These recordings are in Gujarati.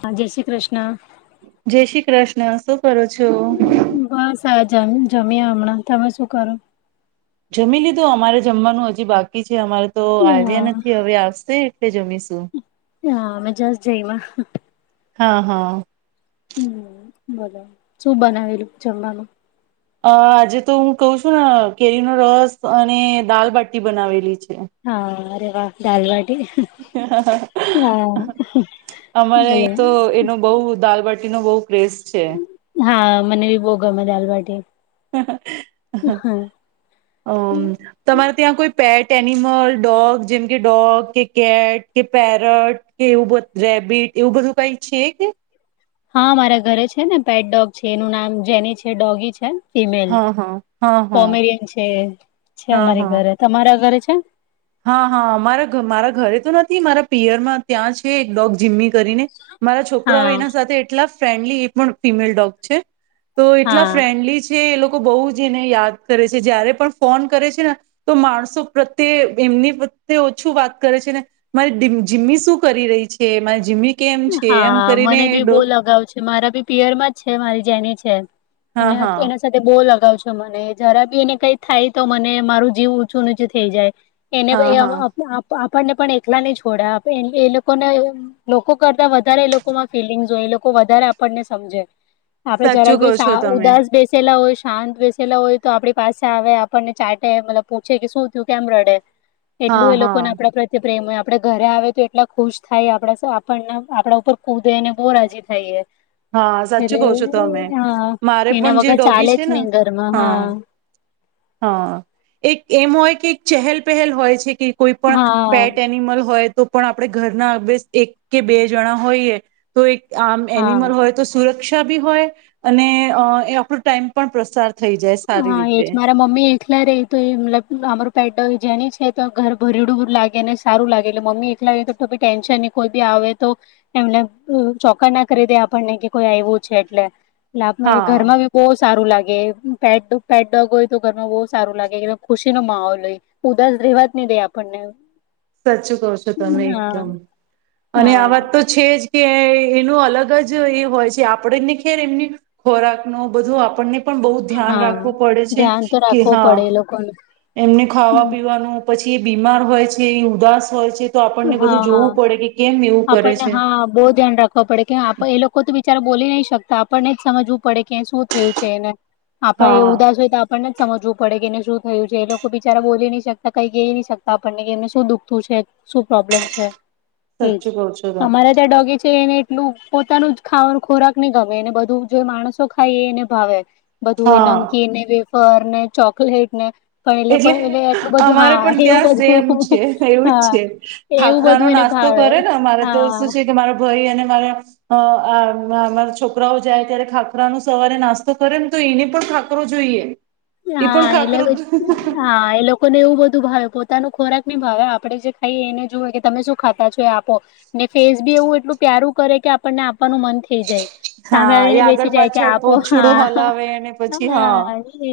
હા, જય શ્રી કૃષ્ણ. જય શ્રી કૃષ્ણ શું કરો છો? બસ આ જમ-જમીયા હમણાં. તમે શું કરો? જમી લીધું અમારે જમવાનું હજી બાકી છે અમારે તો હા આવ્યા નથી હવે આવશે એટલે જમીશું. એ. અમે જસ્ટ જઈમાં. હા, હા. હમ્મ બોલો શું બનાવેલું જમવાનું? અહ આજે તો હું કઉ છું ના કેરીનો રસ અને દાલબટી બનાવેલી છ હા અરે દાલવાટ અમારે બોલો અહી તો એનું બહુ દાલ બટ ટી નો બઉ ક્રેઝ છે. હા મને બી બહુ ગમે દાલ બાટી. અમ્મ તમારે ત્યાં કોઈ પેટ તેનિમલ ડોગ જેમ કે ડોગ કે કેટ કે પેરટ કે એવું રેબિટ એવું બધું કઈ છે કે? હા મારા ઘરે છે ને પેટ ડોગ છે. એનું નામ જેની છે. ડોગી છે. ફિમેલ હા હા હા હા કોમેડિયન છે છે હા હા અમારી ઘરે તમારા ઘરે [unintelligible] હા હા મારા મારા ઘરે તો નથી મારા પિયરમાં ત્યાં છે એક ડોગ જીમ્મી કરીને મારા છોકરાઓ હા એના સાથે એટલા ફ્રેન્ડલી એ પણ ફિમેલ ડોગ છે. તો એટલા હા ફ્રેન્ડલી છે એ લો બહુ જ એને યાદ કરે છે જયારે પણ ફોન કરે છે ને તો માણસો પ્રત્યે એમની [unintelligible] ઓછું વાત કરે છે ને મારી ડીમ જીમ્મી શું કરી રહી છે મારી જીમ્મી કેમ છે એમ હા કરીને મને બી ડો. બો લગાવ છે મારા બી પિયરમાં જ છે મારી જેની છે. હા એના હા એના સાથે બો લ ગાવ છે મને જરા બી એને કઈક થાય તો મને મારું જીવ ઊચું નીચું થઈ જાય. એને અ હા અ હા આપ આપણને પણ એકલા નહીં છોડે એ લોકોને એવ લોકો કરતા વધારે એ લોકોમાં ફીલિંગ્સ હોય એ લોકો વધારે આપણને સમજે. આપડે જરાક સાચું કહો બી છો સા તમે ઉદાસ બેસેલા હોય શાંત બેસેલા હોય તો આપણી પાસે આવે આપણને ચાટે મતલબ પૂછે કે શું થયું કેમ રડે? હા એટલું એ હા લોકોને આપણા પ્રત્યે પ્રેમ હોય આપણેે ઘરે આવે તો એટલા ખુશ થાય આપણે આપ પણ આપણા ઉપર કૂદે ને બહુ રાજી થાય એ. હા સાચું એટલે કહો છો તમે હા મારે પણ એના જે વગર ડોગી ચાલે છે જ ને નઈ ઘરમાં હા. હા એક એમ હોય કે એક ચહેલપહેલ હોય છે કે કોઈ પણ હા પેટ એનિમલ હોય તો પણ આપણે ઘરના બે એક કે બે જણા હોઈએ તો એક હા એનિમલ હોય તો સુ રક્ષા બી હોય અને એ આપણો ટાઈમ પણ પ્રસાર થઈ જાય સારી હા, એજ રીતે મારા મમ્મી એકલા રેય તો એ મતલબ અમારુ પેટ ડોગ જેની છે તો ઘર ભરીડયુ ડર લાગે ને સારું લાગે એટલે મમ્મી એકલા હોય તો બી ટેન્શન ની કોઈ બી આવે તો એમને ચોક્કના કરી દેય આપણને કે કોઈ આયવું છે એટલે લાભ હા ઘરમાં બી બો સારું લાગે. પેટ પેટ ડોગ હોય તો ઘરમાં બહુ સારું લાગે ખુશીનો માહોલ હોય ઉદાસ રહેવા જ નહીં દે આપણને. સાચું કહો છો તમે હા એકદમ અને આ વાત હા તો છે જ કે એનું અલગ જ એ હોય છે આપણેને ખેર એમની ખોરાકનું બધું આપણને પણ બહુ ધ્યાન હા રાખવું પડે છે ધ્યાન તો કે રાખવું હા પડે એ લોકોને એમને ખાવા હમ્મ, પીવાનું પછી જે બીમાર હોય છે જે ઉદાસ હોય છે હા હા જોવું પડે કે કેમ એવું કરે આપણને છે હા બહુ ધ્યાન રાખવા પડે કે એ લોકો તો બીચાર બોલી નહી શકતા આપણને જ સમજવું પડે કે શું થયું છે એને આપણે એ હા ઉદાસ હોય તો આપણને જ સમજવું પડે કે શું થયું છે એ લોકો બિચારા બોલી નહી શકતા કઈ ક નહી શકતા આપણને કે એમને શું દુખતું છે શું પ્રોબ્લેમ છે એજ સાચું કહો છો તમે અમારા ત્યાં ડોગી છે એને એટલું પોતાનું જ ખાવાનું ખોરાક નહી ગમે અનેને બધું જો માણસો ખાઈ એને ભાવે બધું એને હા અંકી એને ને ચોકલેટ ને પણ એ લોકો એટલે એટલું બધું અમારે હા એવું બધું હા એવું ખાખરા બધું નો એને નાસ્તો ભાવે કરે ને મારે તો હા શું છે કે મારો ભાઈ અને રા છોકરાઓ જાય ત્યારે ખાખરા નો સવારે નાસ્તો કરે ને તો એને પણ ખાકરો જોઈએ એ હા પણ એલે ખાખરો બ હા એ લોકો ને એું બધું ભાવે પોતાનું ખોરાક નહી ભાવે આપે જે ખાઈએ એને જોુએ કે તમે શું ખાતા છો એ આપો ને ફેસ બી એવું એટલું પ્યારું કરે કે આપણને આપવાનું મન થઈ જાય સામે હા એ આવીને આગળ બેસી જાય કે પાછળ આપો પુછડું હા હલાવે અને પછી હા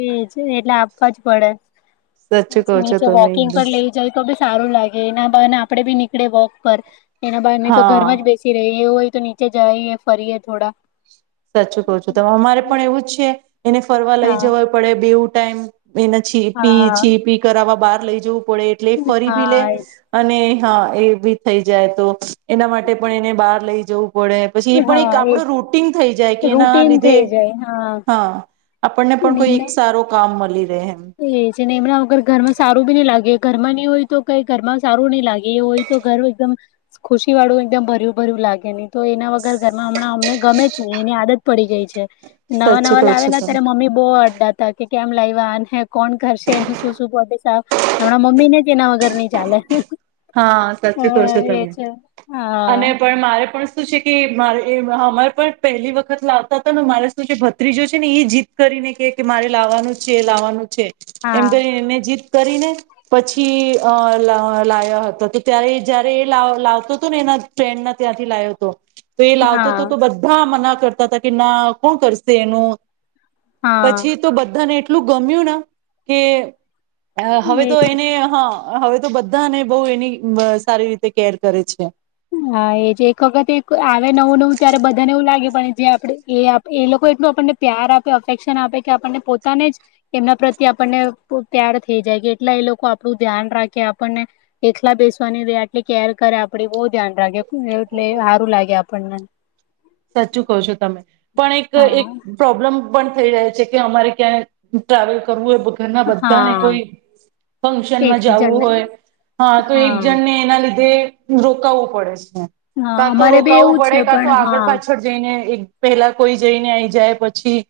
એજ એટલે આપવા જ પડે સાચું કહો બું છો નીચે તમે વોકિંગ એકદમ પર લે જાય તો બ સારું લાગે એના આપડે બી નીકળે વોક પર એના બહાને તો હા ઘરમાં જ બેસી રહેહી એવું હોય તો નીચે જાયએ ફરીએ થોડા સાચું કું છું ત અમારે પણ એવું જ છે એને ફરવા લઈ હા જવા પડે બેવ ટાઈમ એના છી પી હા છી પી કરાવવા બાર લઈ જો પડે એટલે ફરી બી લે હા એજ અને હા એ બી થઈ જાય તો એના માટે પણ એને બહાર લઈ જવું પડે પછી એ પણ એક હા આપડ એજ રૂટન રૂટીન થઇ જાય હા આપણને પણ કોઈ એક સારો કામ મળી રહે એમ તો એ છે ને એમના વગર ઘરમાં સારું બી ની લાગે ઘરમાં ને એવું હોય તો કઈ ઘરમાં સારું ની લાગે એ હોય તો ઘર એકદમ ખુશી વાળું એકદમ ભર્યું ભર્યું લાગે નહી તો એના વગ ઘર ઘરમાં હમણાં અમને ગમે જ ની એની આદત પડી ગઈ છે. નવા સાચું નવા કહો છો લાવેલા તમે ત્યારે મમ્મી બહુ અડડા તા કે કેમ લાયવા આને કોણ કરશે એનું શું શું પોટી સાફ હમણાં મમ્મી ને જ એના વગર નઈ ચાલે હા સાચી કહો છો એ તમે છે હા અને પણ મારે પણ શું છે કે મારે એ અહ મારે પણ પહેલી વખત લાવતા હતા ને મારે શું છે ભત્રીજો છે ને એ જીત કરીને કે કે મારે લાવવાનું છે લાવવાનું છે. હા એમ તો એમને જીત કરી ને પછી અ લ લયા ત્યારે જયારે એ લાવતો હતો ને એના ફ્રેન્ડના ત્યાંથી લાય્યો હતો તો એ લાવતો હા હતો તો બધા મના કરતા હતા કે ના કોણ કરશે એનું હા પછી તો બધાને એટલું ગમ્યું ને કે અ હવે એ તો એને હા હવે તો બધાને બહુ એની સારી રીતે કેર કરે છે હા એજ એક વખત આવે નવું નવું ત્યારે બધાને એવું લાગે પણ જે આપ એ એ લોકો એટલું આપણને પ્યાર આપે અફેક્શન આપે કે આપણને પોતાને જ એમના પ્રત્યે આપણને પ્યાર થઈ જાય કે એટલા એ લોકો આપણું ધ્યાન રાખે આપણને એકલા બેસવાની રહે આપડી કેર કરે આપડી બ ધ્યાન રાખે એટલે હારું લાગે આપ બન્ન સાચું કહો છો તમે પણ એક એક હા પ્રોબ્લમ પણ થઈ જાય કે અમારે ક્યાં ટ્રાવેલ કરવું હોય ઘરના બધાને હા કોઈ ફંક્શનમાં એક જવુ જણને હોય હા તો એક જણને એના લીધે રોકાવવું પડે છે હા કાં અમારે બી એવું છે પણ હા ને એક પેલા કોઈ જઈને આઈ જાય પછી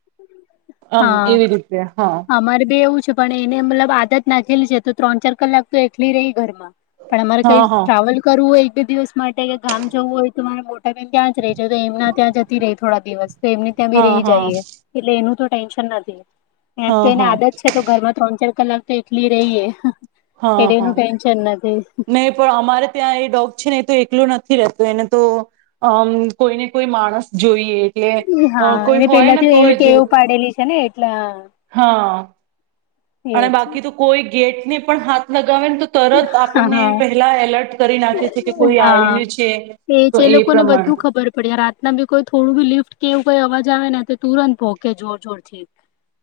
આમ એવી રીતે હા અમારે બેી એવું પણ એને મતલબ આદત નાખેલી છે તો ત્રણ ચાર કલાક તો એકલી રહી ઘરમાં પણ અમારે કઈ હા હા ટ્રાવેલ કરવું હોય બે દિવસ માટે કે ગામ જવું હોય તો તમારે મો- ત્યાં રહી છે તો એમના ત્યાં જતી રહી થોડા [inaudible] તો એમને ત્યાં બી હા રહી હા જઈએ એટલે એનું તો ટેન્શન નથી એમ હા તો એને હા આદત છે તો ઘર માં તોચ કલાક તો એટલી રહીએ હા એટલે એનું હા ટેન્શન નથી નહી પણ અમારે ત્યાં એ ડોગ છે ને એ તો એક લો નથી રહેતો એને તો અ કોઈને કોઈ માણસ જોઈએ એટલે અ હા કોઈ એને હોય પેલા તો ને એવી તોય જ ટેવ પાડેલી છે ને. એટલા હા અને બાકી તો કોઈ ગેટની પણ હાથ લગ હ હા એલર્ટ કરી નાખે છે કે કોઈ હા આવ્યું છે એ તો જે લોકોને પ્રમાણે બધું ખબર પડે રાતના બી કોઈ થોડું બી લિફ્ટ કે એવું કઈ અવાજ જ આવે ને તુરંત ભોકે જોર જોર થી.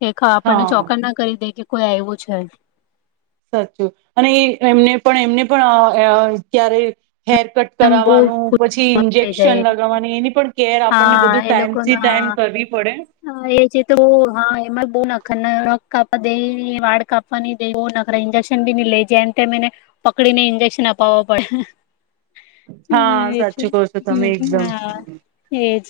એેખા આપણને હા ચોકન્ના કરી દે કે કોઈ આયવું છે. સાચું અને એ એમને પણ એમને પણ અ ક્યારે હેર કટ એમ બહુ કરાવવાનું ખુશ પછી થઈ ઇન્જેક્શન જાય લગાવવાની એની પણ કેર આપણને હા બધું એ લોકો ન ટાઈમથી ટાઈમ હા કરવી પડે એ છેએ જે તો હા એમાં બહુ ન એને નખ કાપવા દેય, વાળ કાપવા ની દે બો નખરા ઇન્જેક્શન બી ન લે જેમ તેમ એને પકડી ને ઈંજેક્શન અપાવો પડે. હા એ છે સાચું કહો છો તમે એકદમ. હા એજ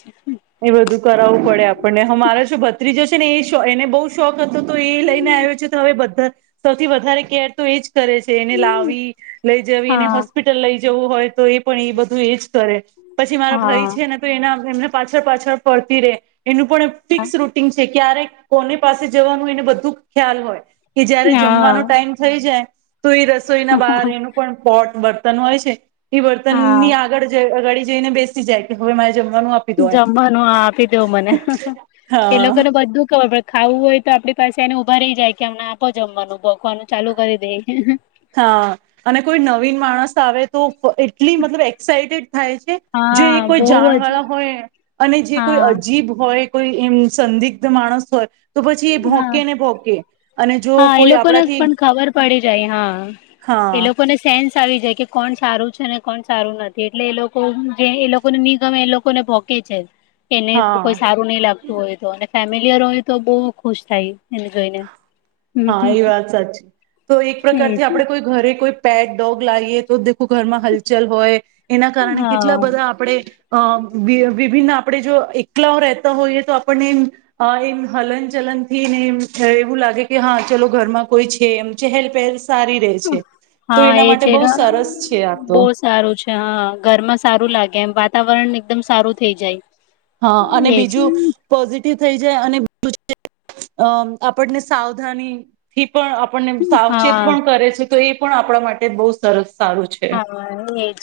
એ બધું કરાવવું પડે આપણને. અમારો જે ભ બીજો છે ને એ એને બહુ શોખ હતો તો એ લઈને આવ્યો છે. તો હવે બધા સૌથી વધારે કેર તો એ જ કરે છે એને લાવી, લઈ જવી એને હા હોસ્પિટલ લઈ જવું હોય. તો એ પણ એ બધું એ જ કરે પછી મારો ભાઈ હા છે ને તો એના એમને પાછળ પાછળ પડતી રે એનું પણ ફિક્સ રૂટીન છે. ક્યારે કોની પાસે જવાનું એને બધું ખ્યાલ હોય. કે જયારે હા જમવાનો ટાઈમ થઈ જાય તો એ રસોઈના બહાર એનું પણ પોટ બત તન હોય છે. એ બર્તન હા ની આગળ જે અગાડી જોઈને બેસી જાય કે હવે મારી જમવાનું આ આપી દો મને, હ હ એ હા લોકોને બધું ખબર પડ ખાવું હોય તો આપડી પાસે એને ઊભા રહી જાય કે અમને આપો જમવાનું ભોખવાનું ચાલુ કરી દે. હા અને કોઈ નવીન માણસ આવે તો એટલી મતલબ એક્સાાઈટેડ થાય છે જે એ હા કોઈ બહુ જ જાણવાળા હોય અને જે કોઈ હા અજીબ હોય કોઈ એમ સંદિગ્ધ માણસ હોય તો પછી એ હા ભોકેને ભોકે અને જો હા એ કોઈ લોકોને આપણાથી પણ ખબર પડી જાય હા હા એ લોકોને સેન્સ આવી જાય. કે કોણ સારું છે ને કોણ સારું નથી એટલે એ લોકો જે એ લોકોને નિગમે એ લોકોને ભોકી જાય. એને હા કોઈ સારું નહી લાગતું હોય તો અને ફેમિલીયર હોય તો બવ ખુશ થાય એને જોઈને. હમ હા હમ એ વાત સાચી તો એક એજ પ્રકારથી આપડે કોઈ ઘરે કોઈ પેટ ડોગ લાઈએ તો આખું ઘરમાં હલચલ હોય એના કારણે કેટલા હા બધા આપડે. અ વિ વિભિન્ન આપણે જો એકલા રહેતા હોઈએ તો આપણને એમ એમ હલન ચલન થીને એમ એવું લાગે કે હા ચલો ઘરમાં કોઈ છે એમ છે ચેહેલ પેહેલ સારી રહે હા એ છે સરસ છે આ તો બો સારું છે. હા ઘરમાં સારું લાગે એમ વાત વાતાવરણ એકદમ સારું થઈ જાય. હા અને એજ. બીજું પોઝી ટીવ જાય અને [inaudible] અઅ આપણને સાવધાનીથી પણ આપણને સાવચેત હા પણ કરે છે. તો એ પણ આપણા માટે બહુ સરસ સારું છે. હા એજ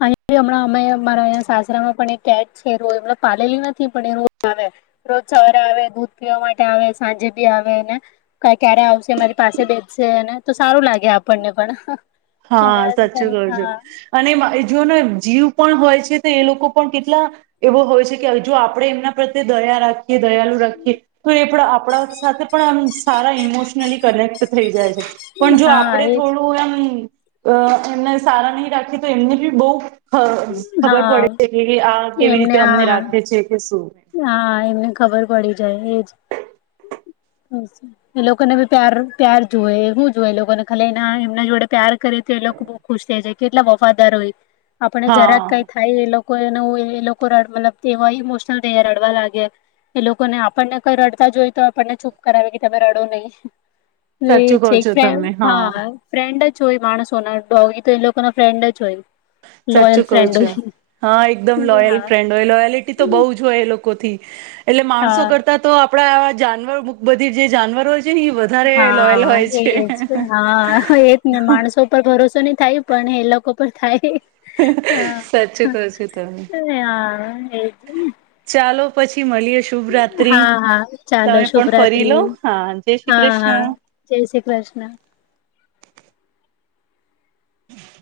અહીં હમણાં. અમે મારે અહીંયા સાસરામાં પણ એક કેટ છે. રોજ મતલબ પાલેલી નથી પણ એ રોજ આવે. રોજ સવારે આવે. દૂધ પીવા માટે આવે, સાંજે બી આવે, ને ક્યાં ક્યારે આવશે મારી પાસે બેશશે ને. તો સારું લાગે આપણને પણ. હા એના સાચું કોવ છો હા અને એ જુઓનો જીવ પણ હોય છે તો એ લોકો પણ કેટલા એવો હોય છે કે જો આપણેે એમના પ્રત્યે દયા રાખીએ, દયાલુ રાખીએ તો એ આપણા સાથે પણ આમ સારા ઈમોશનલી કનેક્ટ થઈ જાય છે. પણ જો હા આપડે એજ થોડું એમ અ એમને સારા નહીં રાખીએ તો એમને બી બહ ખ ખબર હા પડે છે કે આ કેવી એમને રીતે અમને હા રાખે છે કે શું. હા, એમને ખબર પડી જાય. એજ. એ લોકોને બી પ્યાર પ્યાર જોઈએ હું જોએ એ લોકોને ખાલી એના એમના જોડે પ્યાર કરે તો એ લોકો બો ખુશ થઈ જાય. કેટલા વફાદાર હોય. આપણને જરાક કંઈ હા થાય એ લોક લોકોનએ એવું એ લોકો રડવા મતલબ એવા ઇમોશ શનલ થઈ જાય, રડવા લાગે. એ લોકોને આપણને કઈ રડતા જોઈ તો આપણને ચૂપ કરાવે કે તમે રડો નહીં. એ સાચું કહો છે એક છો ફ્રે તમે હા ફ્રેન્ડ જ જોઈ માણસોના ડોગી તો એ લોકો ના ફ્રેન્ડ જ હોય. લોયલ સાચું કોવ ફ્રેન્ડ છો. હોય હા એકદમ લોયલ હા ફ્રેન્ડ હોય. લોયલિટી તો બહુ જ હોય એ લો કોથી એટલે માણસો હા કરતા તો આપડા જાનવર બુ બધી જે જાનવર હોય છે ને એ વધારે લોયલ હા, હોય છે એજ. હા એજ ને માણસો પર ભરોસો નહીં થાય પણ એ લોકો પર થાય. હા સાચું હા કહો છો તમે એજ ચાલો પછી મળીએ શુભ રાત્રિ હા હા ચાલો તમે પણ ફરી લો શુભરાત્રી હા જય શ્રી હા હા કૃષ્ણ જય શ્રી કૃષ્ણ